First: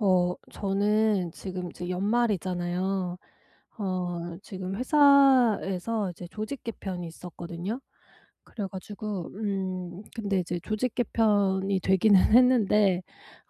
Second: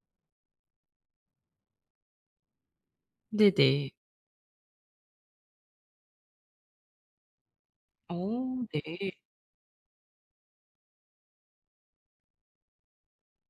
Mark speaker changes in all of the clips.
Speaker 1: 저는 지금 이제 연말이잖아요.
Speaker 2: 네네.
Speaker 1: 지금 회사에서 이제 조직 개편이 있었거든요.
Speaker 2: 어
Speaker 1: 그래
Speaker 2: 네.
Speaker 1: 가지고 근데 이제 조직 개편이 되기는 했는데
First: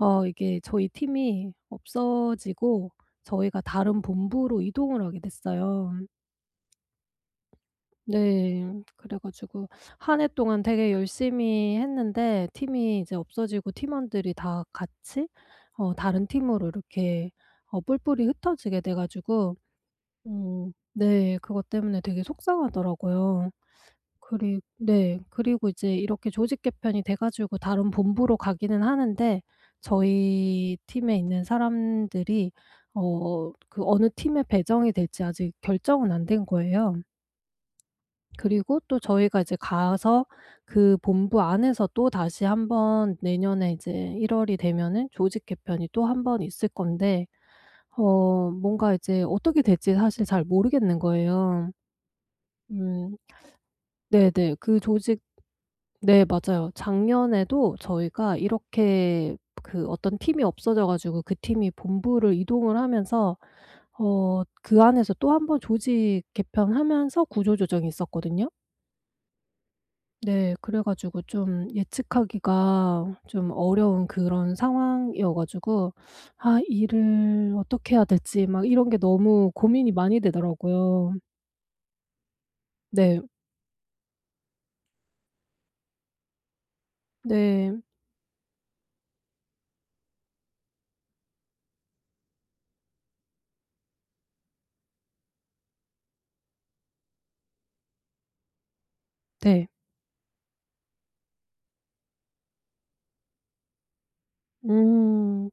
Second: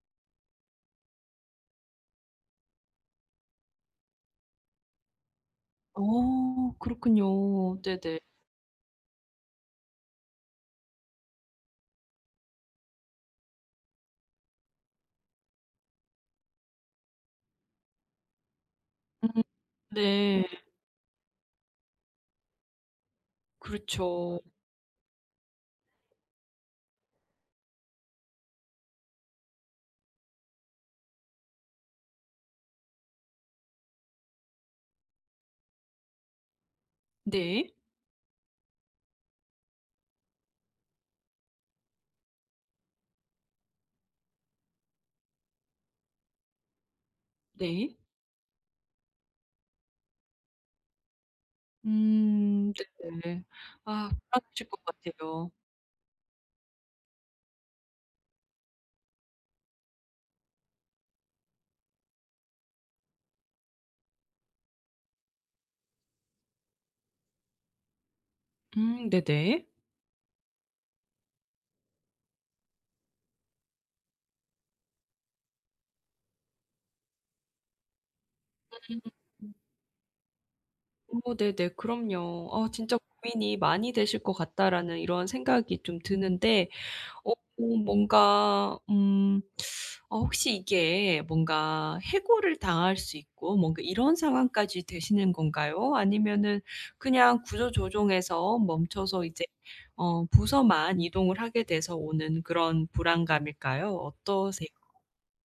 Speaker 1: 이게 저희 팀이 없어지고 저희가 다른 본부로 이동을 하게 됐어요.
Speaker 2: 어 그렇군요. 네네.
Speaker 1: 네. 그래 가지고 한 해 동안 되게 열심히 했는데 팀이 이제 없어지고 팀원들이 다 같이 다른 팀으로 이렇게 뿔뿔이 흩어지게 돼
Speaker 2: 음
Speaker 1: 가지고
Speaker 2: 네.
Speaker 1: 네 그것 때문에 되게 속상하더라고요.
Speaker 2: 그렇죠.
Speaker 1: 그리 네 그리고 이제 이렇게 조직 개편이 돼 가지고 다른 본부로 가기는 하는데 저희 팀에 있는 사람들이 그 어느 팀에 배정이 될지 아직 결정은 안 된 거예요.
Speaker 2: 네.
Speaker 1: 그리고 또 저희가 이제 가서 그 본부 안에서 또다시 한번 내년에 이제 1 월이 되면은 조직 개편이 또 한 번 있을 건데
Speaker 2: 네.
Speaker 1: 뭔가 이제 어떻게 될지 사실 잘 모르겠는 거예요.
Speaker 2: 음
Speaker 1: 음
Speaker 2: 네네. 아
Speaker 1: 네네.
Speaker 2: 불안하실
Speaker 1: 그
Speaker 2: 것
Speaker 1: 조직
Speaker 2: 같아요.
Speaker 1: 네 맞아요. 작년에도 저희가 이렇게 그 어떤 팀이 없어져 가지고 그 팀이 본부를 이동을 하면서 그 안에서 또 한번 조직 개편하면서 구조조정이 있었거든요.
Speaker 2: 네네.
Speaker 1: 네. 그래 가지고 좀 예측하기가 좀 어려운 그런 상황이어 가지고 '아 일을 어떻게 해야 될지.' 막 이런 게 너무
Speaker 2: 음.
Speaker 1: 고민이 많이 되더라고요.
Speaker 2: 어 네네. 그럼요. 어 진짜
Speaker 1: 네.
Speaker 2: 고민이 많이 되실 것 같다라는 이런 생각이 좀 드는데 어
Speaker 1: 네.
Speaker 2: 뭔가 음 혹시 이게 뭔가 해고를 당할 수 있고 뭔가 이런 상황까지 되시는 건가요? 아니면은 그냥 구조 조정에서 멈춰서 이제
Speaker 1: 네.
Speaker 2: 어 부서만 이동을 하게 돼서 오는 그런 불안감일까요? 어떠세요?
Speaker 1: 음.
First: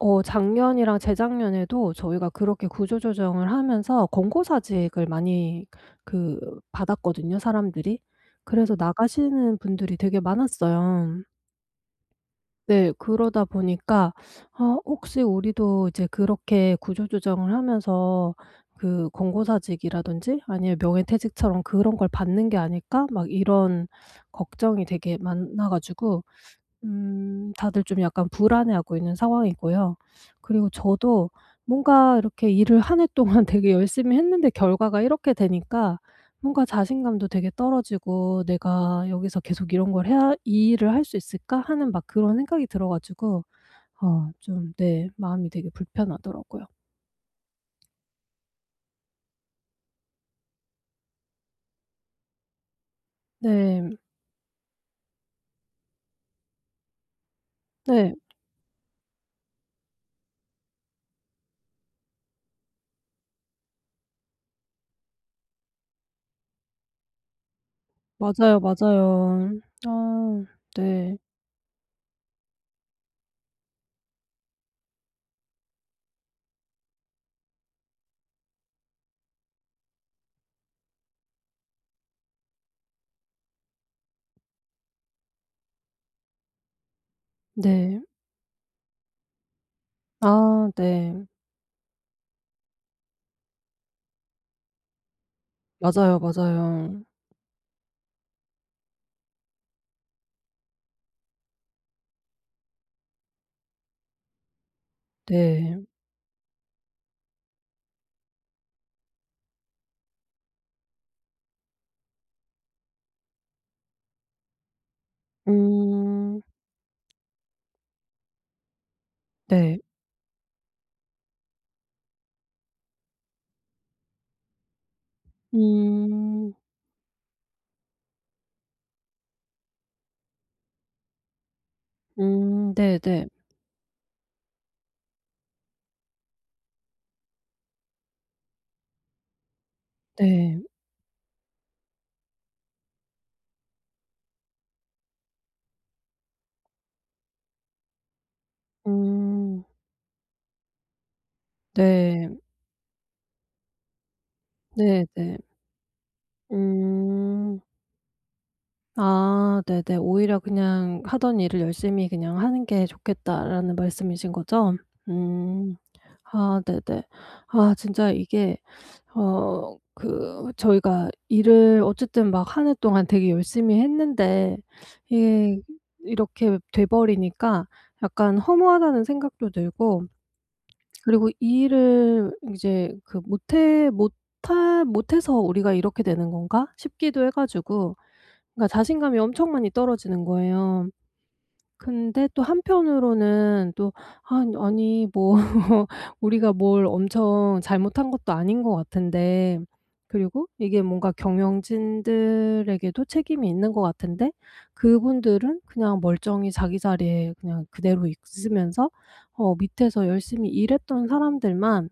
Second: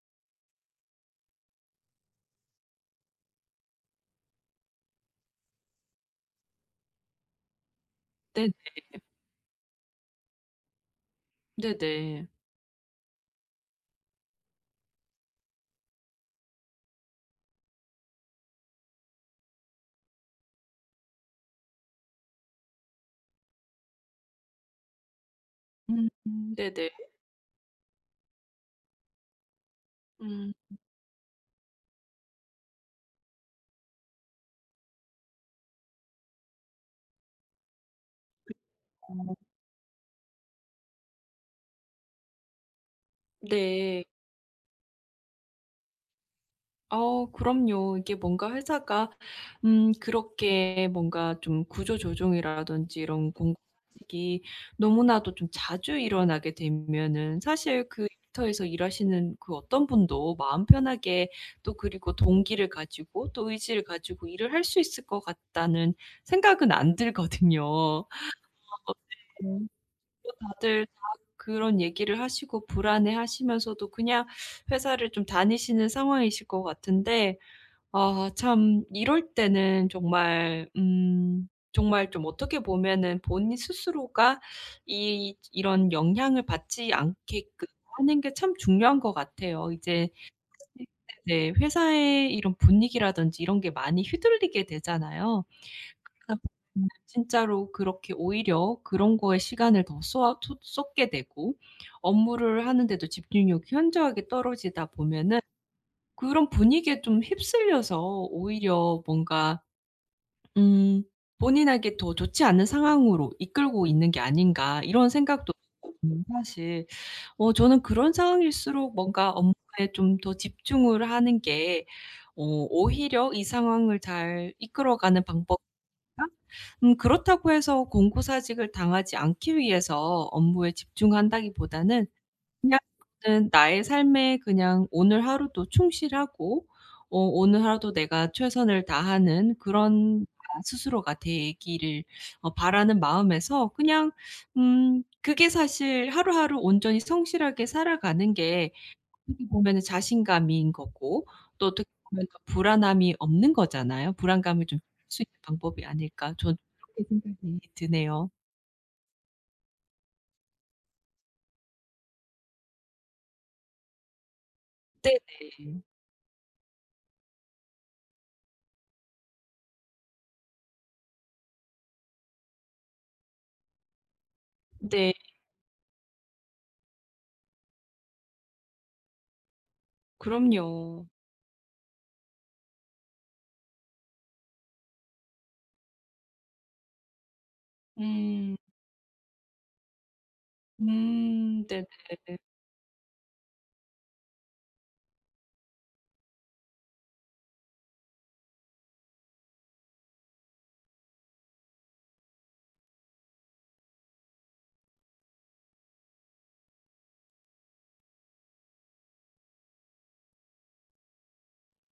Speaker 1: 작년이랑 재작년에도 저희가 그렇게 구조 조정을 하면서 권고사직을 많이 그 받았거든요 사람들이.
Speaker 2: 네.
Speaker 1: 그래서 나가시는 분들이 되게 많았어요.
Speaker 2: 네네.
Speaker 1: 네. 그러다 보니까 아 혹시 우리도 이제 그렇게 구조 조정을 하면서 그 권고사직이라든지 아니면 명예퇴직처럼 그런 걸 받는 게 아닐까? 막 이런 걱정이 되게 많아
Speaker 2: 음
Speaker 1: 가지고
Speaker 2: 네네.
Speaker 1: 다들 좀 약간 불안해하고 있는 상황이고요.
Speaker 2: 음.
Speaker 1: 그리고 저도 뭔가 이렇게 일을 한 해 동안 되게 열심히 했는데 결과가 이렇게 되니까 뭔가 자신감도 되게 떨어지고 '내가
Speaker 2: 어.
Speaker 1: 여기서 계속 이런 걸 해야 이 일을 할 수 있을까?' 하는 막 그런 생각이 들어 가지고
Speaker 2: 네.
Speaker 1: 좀 네 마음이 되게 불편하더라고요.
Speaker 2: 어 그럼요. 이게 뭔가 회사가 그렇게 뭔가 좀 구조 조정이라든지 이런
Speaker 1: 네.
Speaker 2: 공식이 너무나도 좀 자주 일어나게 되면은 사실 그
Speaker 1: 네.
Speaker 2: 일터에서 일하시는 그 어떤 분도 마음 편하게 또 그리고 동기를 가지고 또 의지를 가지고 일을 할 수 있을 것 같다는 생각은 안 들거든요. 어
Speaker 1: 맞아요, 맞아요.
Speaker 2: 네. 또
Speaker 1: 아
Speaker 2: 다들 다
Speaker 1: 네.
Speaker 2: 그런 얘기를 하시고 불안해하시면서도 그냥 회사를 좀 다니시는 상황이실 것 같은데 아 참 이럴 때는 정말 정말 좀 어떻게 보면은 본인 스스로가 이 이런 영향을 받지 않게끔
Speaker 1: 네.
Speaker 2: 하는 게 참 중요한 것 같아요. 이제
Speaker 1: 아
Speaker 2: 네.
Speaker 1: 네.
Speaker 2: 네 회사의 이런 분위기라든지 이런 게 많이 휘둘리게 되잖아요.
Speaker 1: 맞아요,
Speaker 2: 그러다 보면은
Speaker 1: 맞아요.
Speaker 2: 진짜로 그렇게 오히려 그런 거에 시간을 더 쏘아 쏟 쏟게 되고 업무를 하는데도 집중력이 현저하게 떨어지다 보면은
Speaker 1: 네.
Speaker 2: 그런 분위기에 좀 휩쓸려서 오히려 뭔가 음 본인에게 더 좋지 않은 상황으로 이끌고 있는 게 아닌가 이런 생각도
Speaker 1: 음.
Speaker 2: 사실 어 저는 그런 상황일수록 뭔가 업무에
Speaker 1: 네.
Speaker 2: 좀 더 집중을 하는 게 어 오히려 이 상황을 잘 이끌어가는 방법이다.
Speaker 1: 음.
Speaker 2: 그렇다고 해서 공고사직을 당하지 않기 위해서 업무에 집중한다기보다는 그냥
Speaker 1: 네네. 네.
Speaker 2: 저는 나의 삶에 그냥 오늘 하루도 충실하고 어 오늘 하루도 내가 최선을 다하는 그런 나
Speaker 1: 네,
Speaker 2: 스스로가 되기를 어 바라는 마음에서 그냥 그게 사실 하루하루 온전히 성실하게 살아가는 게 어떻게
Speaker 1: 음.
Speaker 2: 보면은 자신감인 거고 또 어떻게 보면
Speaker 1: 네.
Speaker 2: 또 불안함이 없는 거잖아요. 불안감을 좀 줄일 수
Speaker 1: 네네.
Speaker 2: 있는 방법이 아닐까 저는 그렇게
Speaker 1: 음.
Speaker 2: 생각이 드네요.
Speaker 1: 아 네네. 오히려 그냥 '하던 일을 열심히 그냥 하는 게 좋겠다.'라는 말씀이신 거죠?
Speaker 2: 네.
Speaker 1: 음. 아 네네. 아 진짜 이게 그 저희가 일을 어쨌든 막 한 해 동안 되게 열심히 했는데
Speaker 2: 네.
Speaker 1: 이게 이렇게 돼 버리니까 약간 허무하다는 생각도 들고
Speaker 2: 그럼요.
Speaker 1: 그리고 이 일을 이제 그 '못해서 우리가 이렇게 되는 건가?' 싶기도 해 가지고
Speaker 2: 음.
Speaker 1: 그러니까 자신감이 엄청 많이 떨어지는 거예요.
Speaker 2: 네네.
Speaker 1: 근데 또 한편으로는 또 '아 아니 뭐 우리가 뭘 엄청 잘못한 것도 아닌 것 같은데' 그리고 이게 뭔가 경영진들에게도 책임이 있는 것 같은데 그분들은 그냥 멀쩡히 자기 자리에 그냥 그대로 있으면서 밑에서 열심히 일했던 사람들만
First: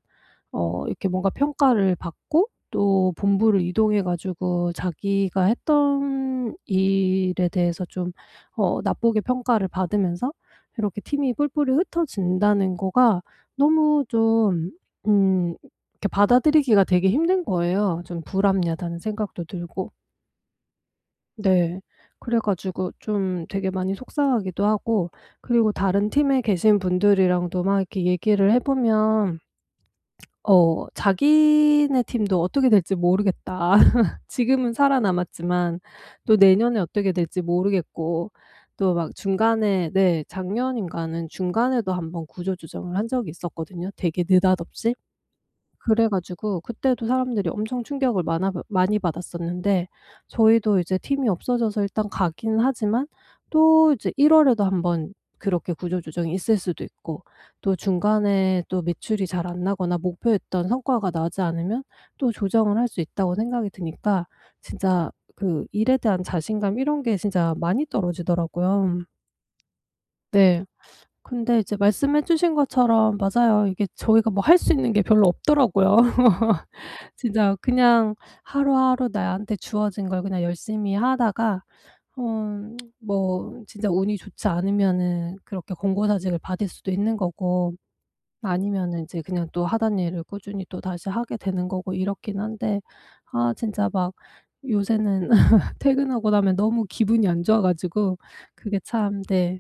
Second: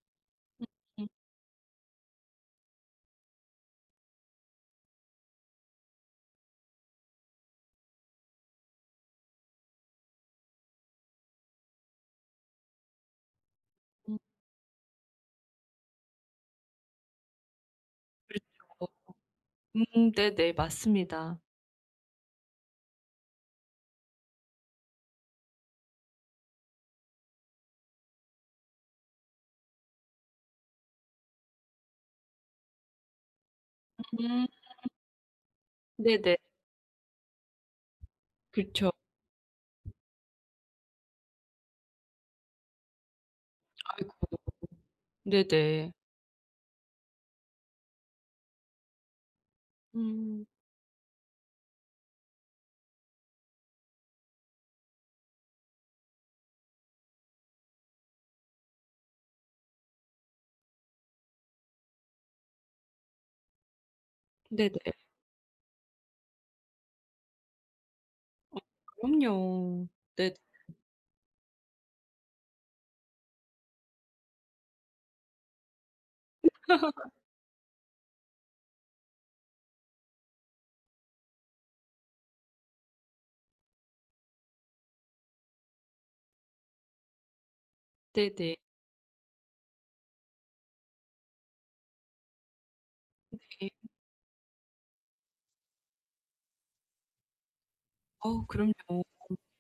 Speaker 1: 이렇게 뭔가 평가를 받고 또 본부를 이동해 가지고 자기가 했던 일에 대해서 좀 나쁘게 평가를 받으면서 이렇게 팀이 뿔뿔이 흩어진다는 거가 너무
Speaker 2: 음음
Speaker 1: 좀 음 이렇게 받아들이기가 되게 힘든 거예요. 좀
Speaker 2: 그렇죠.
Speaker 1: 불합리하다는 생각도 들고.
Speaker 2: 네네. 맞습니다.
Speaker 1: 네. 그래 가지고 좀 되게 많이 속상하기도 하고 그리고 다른 팀에 계신 분들이랑도 막 이렇게 얘기를 해 보면 자기네 팀도 '어떻게 될지 모르겠다.
Speaker 2: 음
Speaker 1: 지금은 살아남았지만 또
Speaker 2: 네네.
Speaker 1: 내년에 어떻게 될지 모르겠고.'
Speaker 2: 그쵸.
Speaker 1: 또 막 중간에 네 작년인가는 중간에도 한번 구조 조정을 한 적이 있었거든요
Speaker 2: 아이고.
Speaker 1: 되게 느닷없이.
Speaker 2: 네네.
Speaker 1: 그래 가지고 그때도 사람들이 엄청 충격을 많아 많이 받았었는데
Speaker 2: 음
Speaker 1: 저희도 이제 팀이 없어져서 일단 가기는 하지만 또 이제 1 월에도 한번 그렇게 구조 조정이 있을 수도 있고 또 중간에 또 매출이 잘 안 나거나 목표했던 성과가 나지 않으면 또 조정을 할 수 있다고 생각이 드니까
Speaker 2: 네네.
Speaker 1: 진짜 그 일에 대한 자신감 이런 게 진짜 많이 떨어지더라고요.
Speaker 2: 그럼요. 네
Speaker 1: 네. 근데 이제 말씀해 주신 것처럼 맞아요. 이게 저희가 뭐 할 수 있는 게 별로 없더라고요. 진짜 그냥 하루하루 나한테 주어진 걸 그냥 열심히 하다가 어 뭐 진짜 운이 좋지 않으면은 그렇게 권고사직을 받을 수도 있는 거고
Speaker 2: 네네.
Speaker 1: 아니면은 이제 그냥 또 하던 일을 꾸준히 또다시 하게 되는 거고 이렇긴 한데 아
Speaker 2: 네.
Speaker 1: 진짜 막 요새는 퇴근하고 나면 너무 기분이 안 좋아 가지고
Speaker 2: 어우 그럼요.
Speaker 1: 그게 참 네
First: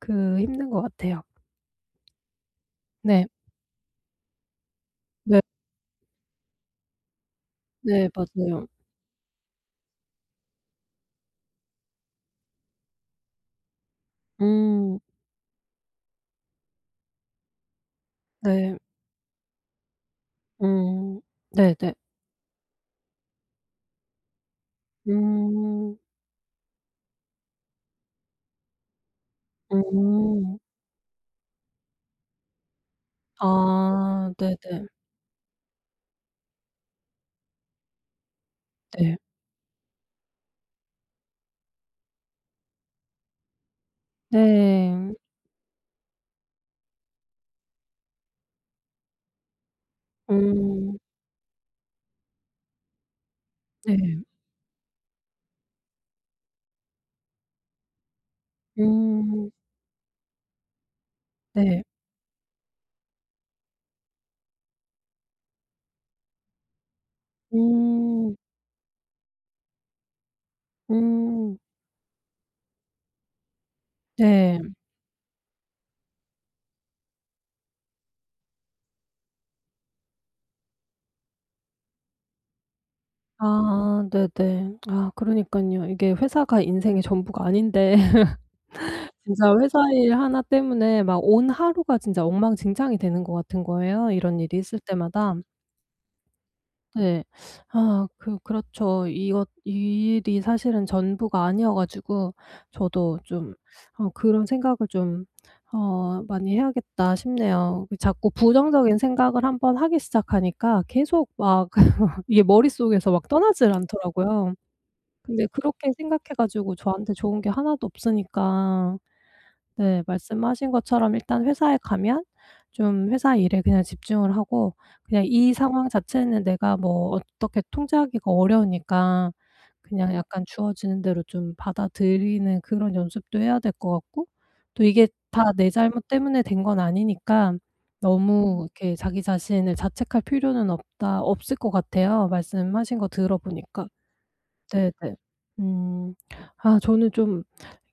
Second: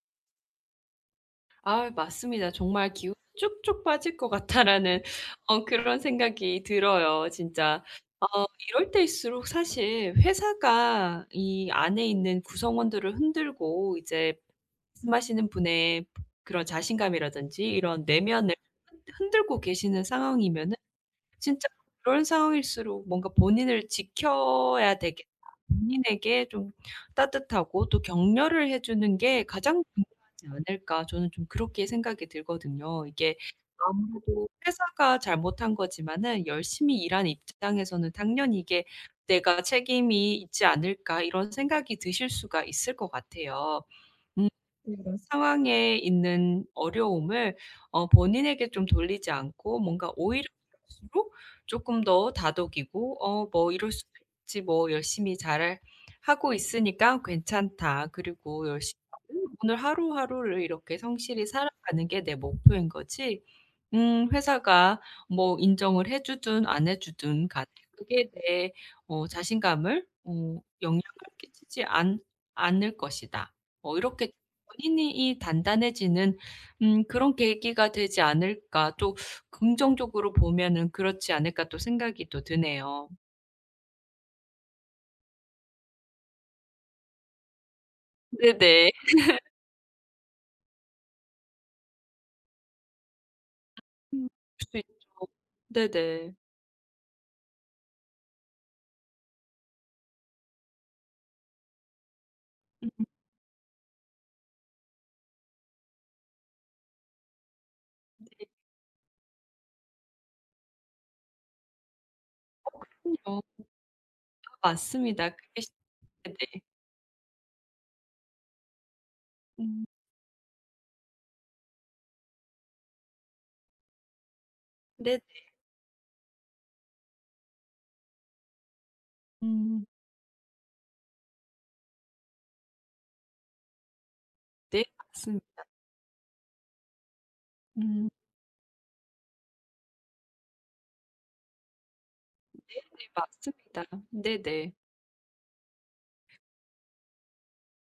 Speaker 1: 그 힘든 것 같아요.
Speaker 2: 아 맞습니다. 정말 '기운이
Speaker 1: 네.
Speaker 2: 쭉쭉 빠질 것 같다.'라는
Speaker 1: 네.
Speaker 2: 어 그런 생각이 들어요 진짜.
Speaker 1: 네
Speaker 2: 어
Speaker 1: 맞아요.
Speaker 2: 이럴 때일수록 사실 회사가 이 안에 있는 구성원들을 흔들고 이제
Speaker 1: 음.
Speaker 2: 말씀하시는 분의 그런 자신감이라든지 이런 내면을
Speaker 1: 네.
Speaker 2: 흔 흔들고 계시는 상황이면은
Speaker 1: 음.
Speaker 2: 진짜
Speaker 1: 네네.
Speaker 2: 그런 상황일수록 뭔가 본인을 지켜야 되겠다.
Speaker 1: 음.
Speaker 2: 본인에게 좀 따뜻하고 또 격려를 해 주는 게 가장
Speaker 1: 음.
Speaker 2: 중요하지 않을까 저는 좀 그렇게 생각이 들거든요. 이게
Speaker 1: 아
Speaker 2: 아무래도
Speaker 1: 네네.
Speaker 2: 회사가 잘못한 거지만은 열심히 일한 입장에서는 당연히 이게
Speaker 1: 네.
Speaker 2: '내가 책임이 있지 않을까.' 이런 생각이 드실 수가 있을 것 같아요.
Speaker 1: 네.
Speaker 2: 음
Speaker 1: 네.
Speaker 2: 런 상황에 있는 어려움을 어 본인에게 좀 돌리지 않고 뭔가 오히려
Speaker 1: 음.
Speaker 2: 갈수록 조금 더 다독이고 "어 뭐 이럴 수도
Speaker 1: 네.
Speaker 2: 있지. 뭐 열심히 잘 하고 있으니까 괜찮다. 그리고 열심히
Speaker 1: 음.
Speaker 2: 오늘 하루하루를 이렇게 성실히
Speaker 1: 네.
Speaker 2: 살아가는 게 내 목표인 거지." 회사가 뭐 인정을 해 주든 안 해 주든 간에 그게
Speaker 1: 음.
Speaker 2: 내 어 자신감을 어 영향을
Speaker 1: 음.
Speaker 2: 끼치지 않 않을 것이다. 어 이렇게
Speaker 1: 네.
Speaker 2: 본인이 단단해지는 그런 계기가 되지 않을까 또 긍정적으로 보면은 그렇지 않을까 또 생각이 또 드네요.
Speaker 1: 아 네네. 아 그러니깐요. 이게 회사가 인생의 전부가 아닌데
Speaker 2: 네네.
Speaker 1: 진짜 회사 일 하나 때문에 막 온 하루가 진짜 엉망진창이 되는 것 같은 거예요,
Speaker 2: 음.
Speaker 1: 이런 일이 있을
Speaker 2: 그럴 수 있죠.
Speaker 1: 때마다.
Speaker 2: 네네.
Speaker 1: 네. 아 그렇죠. 이것 이 일이 사실은 전부가 아니어 가지고
Speaker 2: 음
Speaker 1: 저도 좀 그런 생각을 좀 많이 해야겠다 싶네요. 그 자꾸
Speaker 2: 네.
Speaker 1: 부정적인 생각을 한번 하기 시작하니까 계속 막 이게
Speaker 2: 어
Speaker 1: 머릿속에서 막
Speaker 2: 그럼요.
Speaker 1: 떠나질 않더라고요.
Speaker 2: 아 맞습니다.
Speaker 1: 근데
Speaker 2: 그게 시
Speaker 1: 그렇게 생각해
Speaker 2: 네네.
Speaker 1: 가지고 저한테 좋은 게 하나도 없으니까
Speaker 2: 음.
Speaker 1: 네. 말씀하신 것처럼 일단 회사에 가면 좀 회사 일에 그냥 집중을 하고
Speaker 2: 네네.
Speaker 1: 그냥 이 상황 자체는 내가 뭐 어떻게 통제하기가 어려우니까
Speaker 2: 음.
Speaker 1: 그냥 약간 주어지는 대로 좀 받아들이는 그런 연습도 해야 될 것 같고 또
Speaker 2: 네
Speaker 1: 이게 다
Speaker 2: 맞습니다.
Speaker 1: 내 잘못 때문에 된 건 아니니까
Speaker 2: 음.
Speaker 1: 너무 이렇게 자기 자신을 자책할 필요는 없다 없을 것 같아요 말씀하신 거
Speaker 2: 네네 맞습니다.
Speaker 1: 들어보니까.
Speaker 2: 네네.
Speaker 1: 네네. 음. 아 저는 좀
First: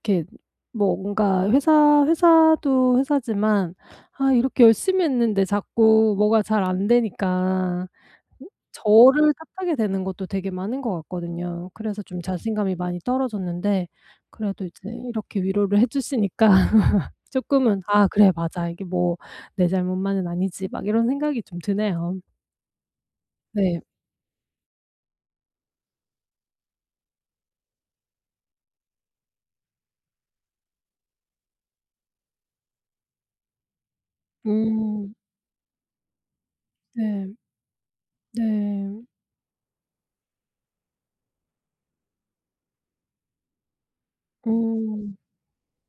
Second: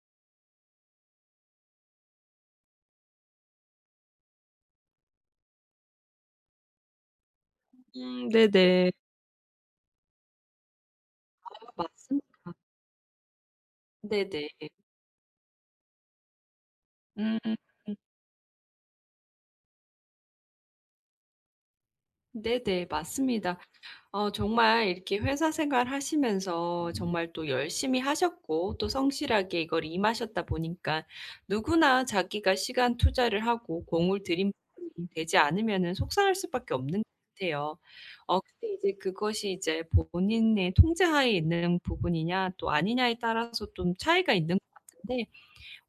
Speaker 1: 이렇게 뭔가 회사도 회사지만 아 이렇게 열심히 했는데 자꾸 뭐가 잘 안 되니까
Speaker 2: 네네.
Speaker 1: 저를 탓하게 되는 것도 되게 많은 것 같거든요.
Speaker 2: 아
Speaker 1: 그래서 좀
Speaker 2: 맞습니다.
Speaker 1: 자신감이 많이 떨어졌는데
Speaker 2: 네네.
Speaker 1: 그래도 이제 이렇게 위로를 해 주시니까
Speaker 2: 음
Speaker 1: 쪼끔은 '아 그래 맞아. 이게 뭐 내 잘못만은 아니지.' 막 이런 생각이 좀 드네요.
Speaker 2: 네네 맞습니다.
Speaker 1: 네.
Speaker 2: 어 정말 이렇게 회사 생활 하시면서 정말 또 열심히 하셨고 또 성실하게 이걸 임하셨다 보니까 누구나 자기가 시간 투자를 하고 공을 들인 부분이
Speaker 1: 음.
Speaker 2: 되지 않으면은 속상할 수밖에 없는 것
Speaker 1: 네.
Speaker 2: 같아요. 어 근데 이제
Speaker 1: 네.
Speaker 2: 그것이 이제 본인의 통제하에 있는 부분이냐 또 아니냐에 따라서 좀 차이가 있는 것
Speaker 1: 음.
Speaker 2: 같은데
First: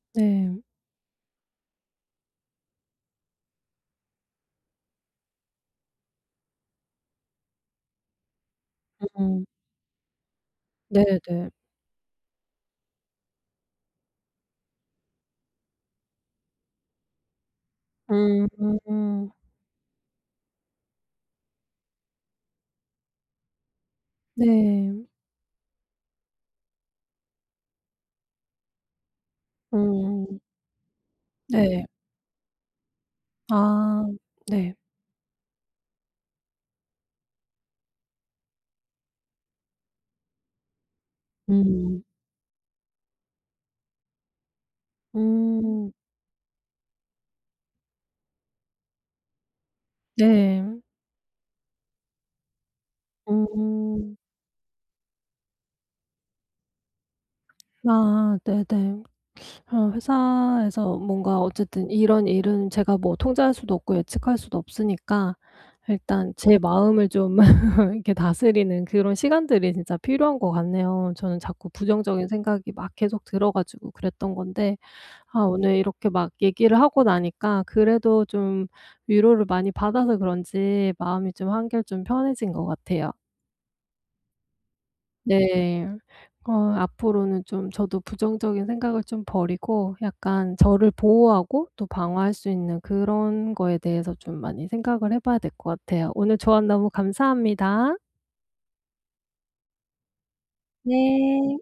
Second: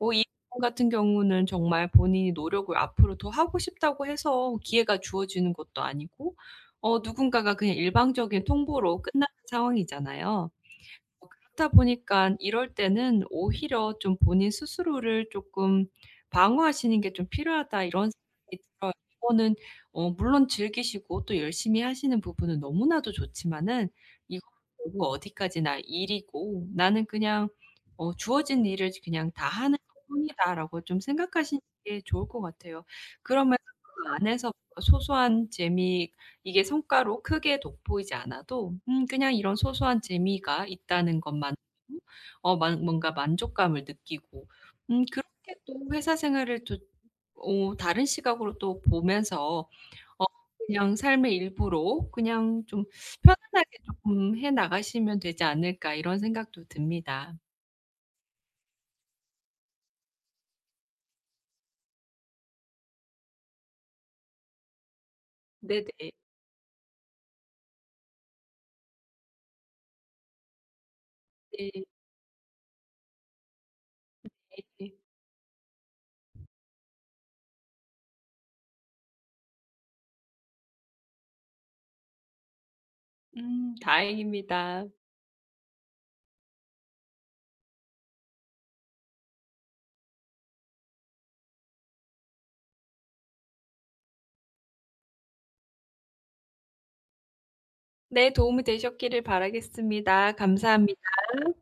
Speaker 2: 어 이
Speaker 1: 네.
Speaker 2: 부분 같은 경우는 정말 본인이 노력을 앞으로 더 하고 싶다고 해서 기회가 주어지는 것도 아니고 어 누군가가 그냥 일방적인 통보로 끝나는
Speaker 1: 음.
Speaker 2: 상황이잖아요. 어
Speaker 1: 네네.
Speaker 2: 그렇다 보니까 이럴 때는 오히려 좀 본인 스스로를 조금 방어하시는 게 좀 필요하다 이런 생각이 들어요.
Speaker 1: 음.
Speaker 2: 이거는 어 물론 즐기시고 또 열심히 하시는 부분은 너무나도 좋지만은 이거 결국
Speaker 1: 네.
Speaker 2: 어디까지나 일이고 '나는 그냥 어 주어진 일을 그냥 다 하는
Speaker 1: 음.
Speaker 2: 것뿐이다.'라고 좀 생각하시는
Speaker 1: 네.
Speaker 2: 게 좋을 것 같아요. 그러면
Speaker 1: 아
Speaker 2: 그 안에서
Speaker 1: 네.
Speaker 2: 소소한 재미 이게 성과로 크게 돋보이지 않아도 그냥 이런 소소한 재미가 있다는 것만으로
Speaker 1: 음.
Speaker 2: 어 만 뭔가 만족감을 느끼고 그렇게 또
Speaker 1: 음.
Speaker 2: 회사 생활을 또 어 다른 시각으로 또 보면서 어
Speaker 1: 네.
Speaker 2: 그냥 삶의 일부로 그냥 좀 편안하게
Speaker 1: 음.
Speaker 2: 조금 해 나가시면 되지 않을까 이런 생각도 듭니다.
Speaker 1: 아 네네. 회사에서 뭔가 어쨌든 이런 일은 제가 뭐 통제할 수도 없고 예측할 수도 없으니까
Speaker 2: 네네.
Speaker 1: 일단 제 마음을 좀 이렇게 다스리는 그런 시간들이 진짜 필요한 것 같네요. 저는 자꾸
Speaker 2: 네.
Speaker 1: 부정적인 생각이 막 계속 들어 가지고 그랬던 건데
Speaker 2: 네.
Speaker 1: 아 오늘 이렇게 막 얘기를 하고 나니까 그래도 좀 위로를 많이 받아서 그런지 마음이 좀 한결 좀 편해진 것 같아요.
Speaker 2: 다행입니다.
Speaker 1: 네. 앞으로는 좀 저도 부정적인 생각을 좀 버리고 약간 저를 보호하고 또 방어할 수 있는 그런 거에 대해서 좀 많이 생각을 해 봐야 될 것 같아요. 오늘 조언 너무 감사합니다.
Speaker 2: 네 도움이 되셨기를 바라겠습니다. 감사합 니다
Speaker 1: 네.